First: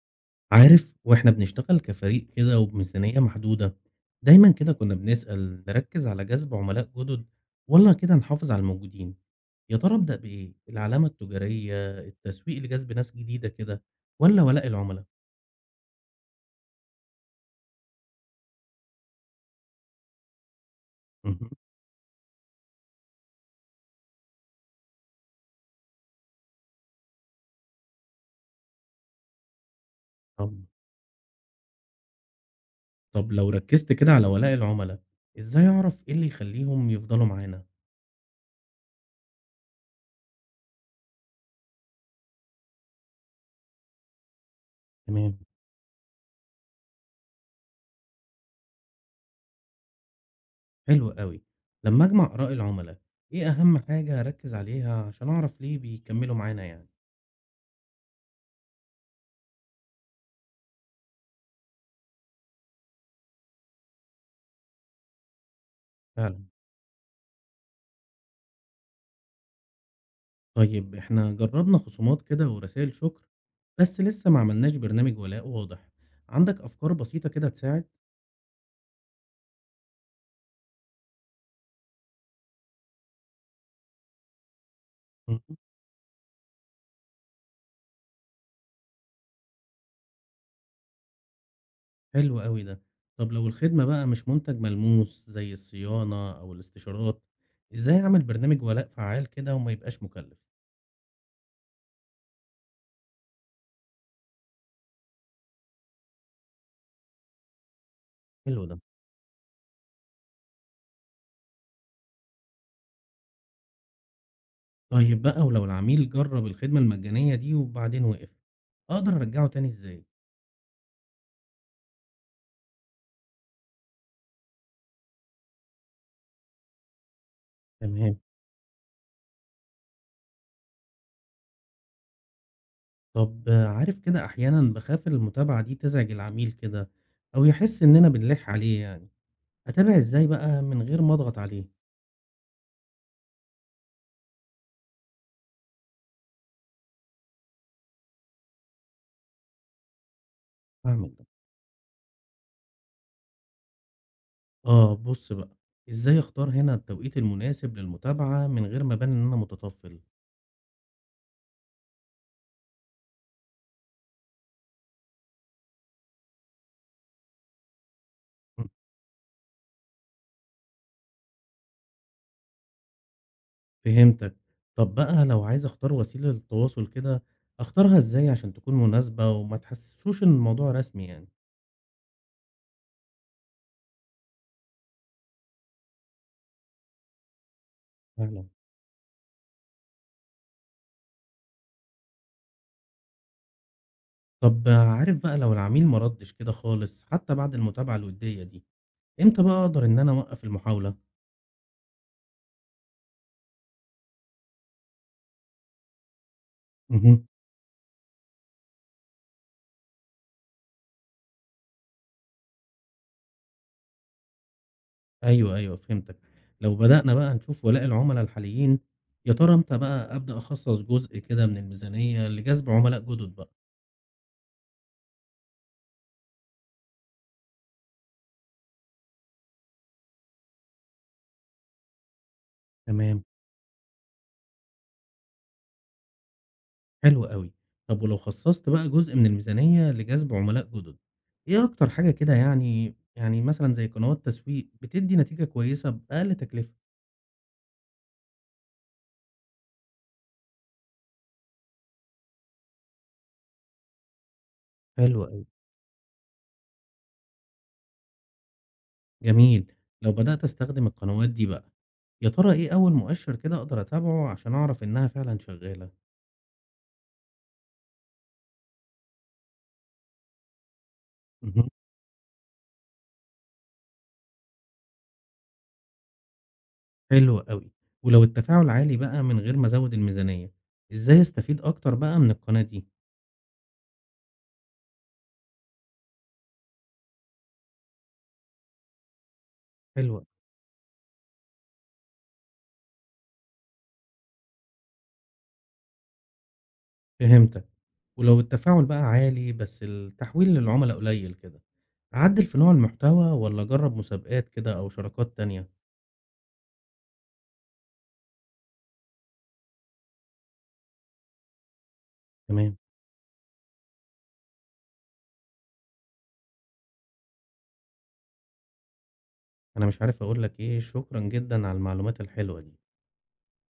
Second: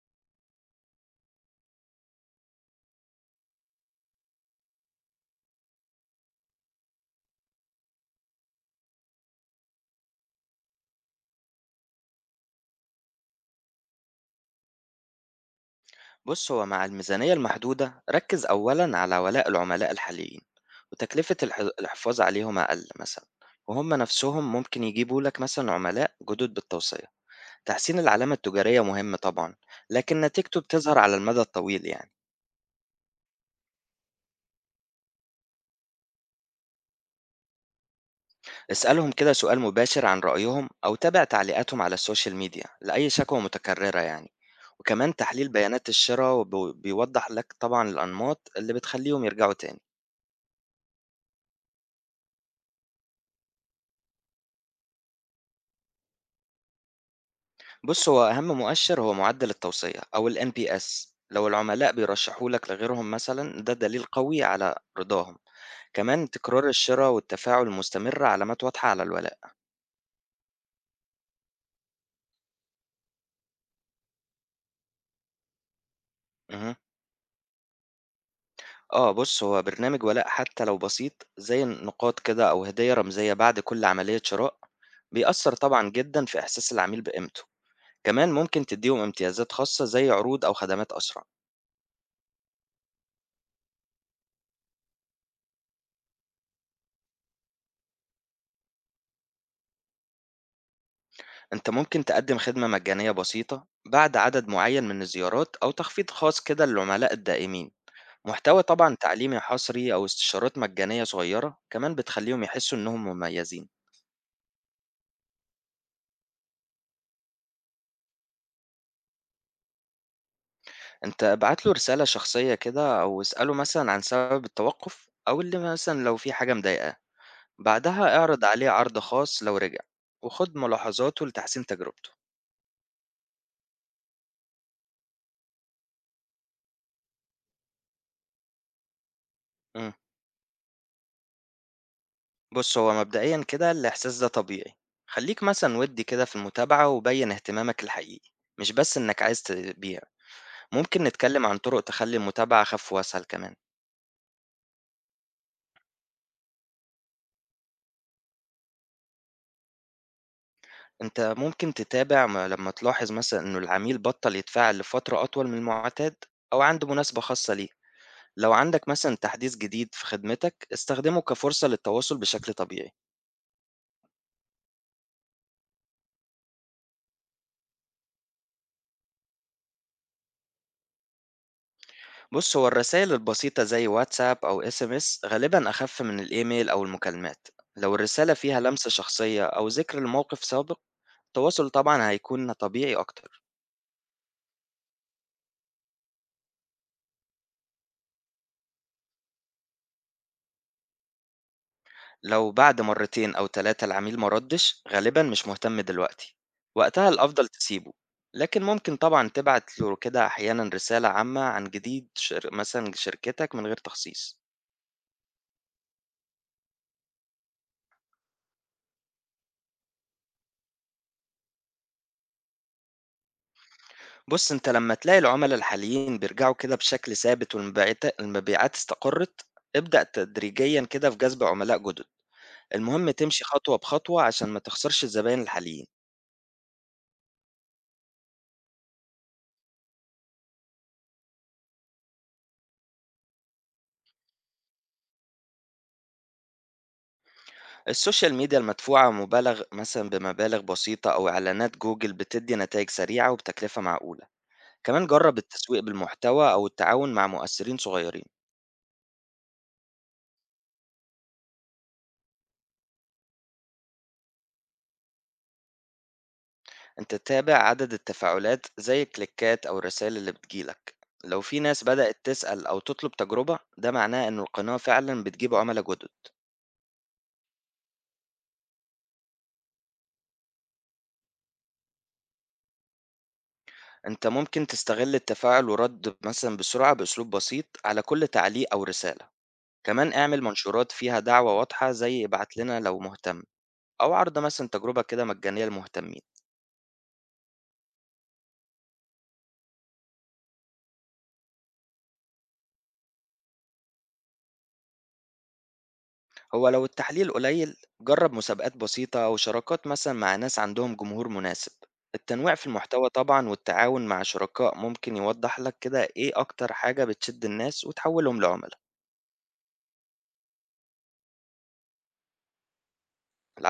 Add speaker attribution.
Speaker 1: عارف، واحنا بنشتغل كفريق كده وبميزانية محدودة، دايما كده كنا بنسأل نركز على جذب عملاء جدد، ولا كده نحافظ على الموجودين؟ يا ترى أبدأ بإيه؟ العلامة التجارية، التسويق لجذب ناس جديدة كده، ولا ولاء العملاء؟
Speaker 2: بص هو مع الميزانية المحدودة ركز أولا على ولاء العملاء الحاليين، وتكلفة
Speaker 1: مهم.
Speaker 2: الحفاظ عليهم أقل مثلا. وهم نفسهم ممكن يجيبوا لك مثلا عملاء جدد بالتوصية. تحسين العلامة التجارية مهم طبعا، لكن
Speaker 1: طب
Speaker 2: نتيجته بتظهر على المدى الطويل يعني.
Speaker 1: طب لو ركزت كده على ولاء العملاء، إزاي أعرف إيه اللي يخليهم يفضلوا معانا؟
Speaker 2: اسألهم كده سؤال مباشر عن رأيهم أو تابع تعليقاتهم على السوشيال ميديا لأي شكوى متكررة يعني. وكمان
Speaker 1: تمام،
Speaker 2: تحليل بيانات الشراء بيوضح لك طبعا الأنماط اللي بتخليهم يرجعوا تاني.
Speaker 1: حلو قوي. لما أجمع آراء العملاء، إيه أهم حاجة أركز عليها عشان أعرف ليه بيكملوا معانا يعني؟
Speaker 2: بُص، هو أهم مؤشر هو معدل التوصية أو الNPS لو العملاء بيرشحوا لك لغيرهم مثلًا، ده دليل قوي على رضاهم. كمان
Speaker 1: فعلا.
Speaker 2: تكرار الشِرا والتفاعل المستمر علامات واضحة على الولاء.
Speaker 1: طيب، إحنا جربنا خصومات كده ورسائل شكر، بس لسه ما عملناش برنامج ولاء واضح. عندك
Speaker 2: اهم.
Speaker 1: أفكار بسيطة كده تساعد؟
Speaker 2: آه، بُص، هو برنامج ولاء حتى لو بسيط زي النقاط كده أو هدية رمزية بعد كل عملية شراء،
Speaker 1: مم.
Speaker 2: بيأثّر طبعًا جدًا في إحساس العميل بقيمته. كمان ممكن تدّيهم امتيازات خاصة زي عروض أو خدمات أسرع.
Speaker 1: حلو قوي ده. طب لو الخدمة بقى مش منتج ملموس زي الصيانة أو الاستشارات، إزاي أعمل برنامج ولاء فعال كده وما يبقاش مكلف؟
Speaker 2: أنت ممكن تقدم خدمة مجانية بسيطة بعد عدد معين من الزيارات أو تخفيض خاص كده للعملاء الدائمين. محتوى
Speaker 1: حلو ده.
Speaker 2: طبعا تعليمي حصري أو استشارات مجانية صغيرة كمان بتخليهم يحسوا إنهم مميزين.
Speaker 1: طيب بقى، ولو العميل جرب الخدمة المجانية دي وبعدين وقف، أقدر أرجعه تاني إزاي؟
Speaker 2: أنت ابعت له رسالة شخصية كده أو اسأله مثلا عن سبب التوقف أو اللي مثلا لو في حاجة مضايقاه. بعدها
Speaker 1: تمام.
Speaker 2: اعرض عليه عرض خاص لو رجع. وخد ملاحظاته لتحسين تجربته.
Speaker 1: طب آه، عارف كده أحيانا بخاف المتابعة دي تزعج العميل كده، أو يحس إننا بنلح عليه يعني.
Speaker 2: مم.
Speaker 1: أتابع إزاي بقى من غير ما أضغط عليه؟
Speaker 2: بص هو مبدئيا كده الإحساس ده طبيعي. خليك مثلا ودي كده في المتابعة وبين اهتمامك الحقيقي، مش بس إنك عايز تبيع. ممكن
Speaker 1: فاهمك.
Speaker 2: نتكلم عن طرق تخلي المتابعة أخف وأسهل كمان.
Speaker 1: آه بُص بقى، إزاي أختار هنا التوقيت المناسب للمتابعة من غير ما أبان إن أنا متطفل؟
Speaker 2: أنت ممكن تتابع لما تلاحظ مثلا إنه العميل بطل يتفاعل لفترة أطول من المعتاد أو عنده مناسبة خاصة ليه. لو
Speaker 1: مم.
Speaker 2: عندك مثلا تحديث جديد في خدمتك استخدمه كفرصة للتواصل بشكل طبيعي.
Speaker 1: فهمتك، طب بقى لو عايز أختار وسيلة للتواصل كده، أختارها إزاي عشان تكون مناسبة وما تحسسوش إن الموضوع رسمي يعني؟
Speaker 2: بص هو الرسائل البسيطة زي واتساب أو اس ام اس غالبا أخف من الإيميل أو المكالمات. لو الرسالة
Speaker 1: فعلا.
Speaker 2: فيها لمسة شخصية أو ذكر لموقف سابق، التواصل طبعا هيكون طبيعي أكتر.
Speaker 1: طب عارف بقى، لو العميل ما ردش كده خالص حتى بعد المتابعة الودية دي، إمتى بقى أقدر إن أنا أوقف المحاولة؟
Speaker 2: لو بعد مرتين أو ثلاثة العميل مردش غالبا مش مهتم دلوقتي، وقتها
Speaker 1: مهم.
Speaker 2: الأفضل تسيبه. لكن ممكن طبعا تبعت له كده أحيانا رسالة عامة عن جديد مثلا شركتك من غير تخصيص.
Speaker 1: أيوه، أيوه فهمتك. لو بدأنا بقى نشوف ولاء العُملا الحاليين، يا ترى إمتى بقى أبدأ أخصّص جزء كده من الميزانية لجذب عُملاء جُدد بقى؟
Speaker 2: بُص، أنت لمّا تلاقي العُملا الحاليين بيرجعوا كده بشكل ثابت والمبيعات استقرّت، ابدأ تدريجيًا كده في جذب عُملاء جُدد. المهم
Speaker 1: تمام.
Speaker 2: تمشي خطوة بخطوة عشان ما تخسرش الزباين الحاليين.
Speaker 1: حلو أوي. طب ولو خصّصت بقى جزء من الميزانية لجذب عُملاء جُدد، إيه أكتر حاجة كده يعني مثلًا زي قنوات تسويق بتدّي نتيجة كويسة بأقل تكلفة؟
Speaker 2: السوشيال ميديا المدفوعة مبالغ مثلًا بمبالغ بسيطة أو إعلانات جوجل بتدّي نتايج سريعة وبتكلفة معقولة. كمان
Speaker 1: حلو
Speaker 2: جرّب
Speaker 1: أوي،
Speaker 2: التسويق بالمحتوى أو التعاون مع مؤثرين صغيرين.
Speaker 1: جميل. لو بدأت أستخدم القنوات دي بقى، يا ترى إيه أول مؤشر كده أقدر أتابعه عشان أعرف إنها فعلًا شغّالة؟
Speaker 2: أنت تتابع عدد التفاعلات زي الكليكات أو الرسائل اللي بتجيلك. لو في
Speaker 1: اهم.
Speaker 2: ناس بدأت تسأل أو تطلب تجربة ده معناه إن القناة فعلا بتجيب عملاء جدد.
Speaker 1: حلو أوي. ولو التفاعل عالي بقى من غير ما أزوّد الميزانية، إزاي أستفيد أكتر بقى من القناة دي؟
Speaker 2: أنت ممكن تستغل التفاعل ورد مثلا بسرعة بأسلوب بسيط على كل تعليق أو رسالة. كمان
Speaker 1: حلو أوي،
Speaker 2: اعمل منشورات فيها دعوة واضحة زي ابعت لنا لو مهتم، أو عرض مثلا تجربة كده مجانية للمهتمين.
Speaker 1: فهمتك. ولو التفاعل بقى عالي بس التحويل للعملا قليل كده، أعدّل في نوع المحتوى والّا أجرّب مسابقات كده أو شراكات تانية؟
Speaker 2: هو لو التحليل قليل جرب مسابقات بسيطة أو شراكات مثلا مع ناس عندهم جمهور مناسب. التنويع في
Speaker 1: تمام.
Speaker 2: المحتوى طبعا والتعاون مع شركاء ممكن يوضح لك كده إيه أكتر حاجة بتشد الناس وتحولهم لعملاء.
Speaker 1: أنا مش عارف أقول لك إيه، شكرًا جدًا على المعلومات الحلوة دي.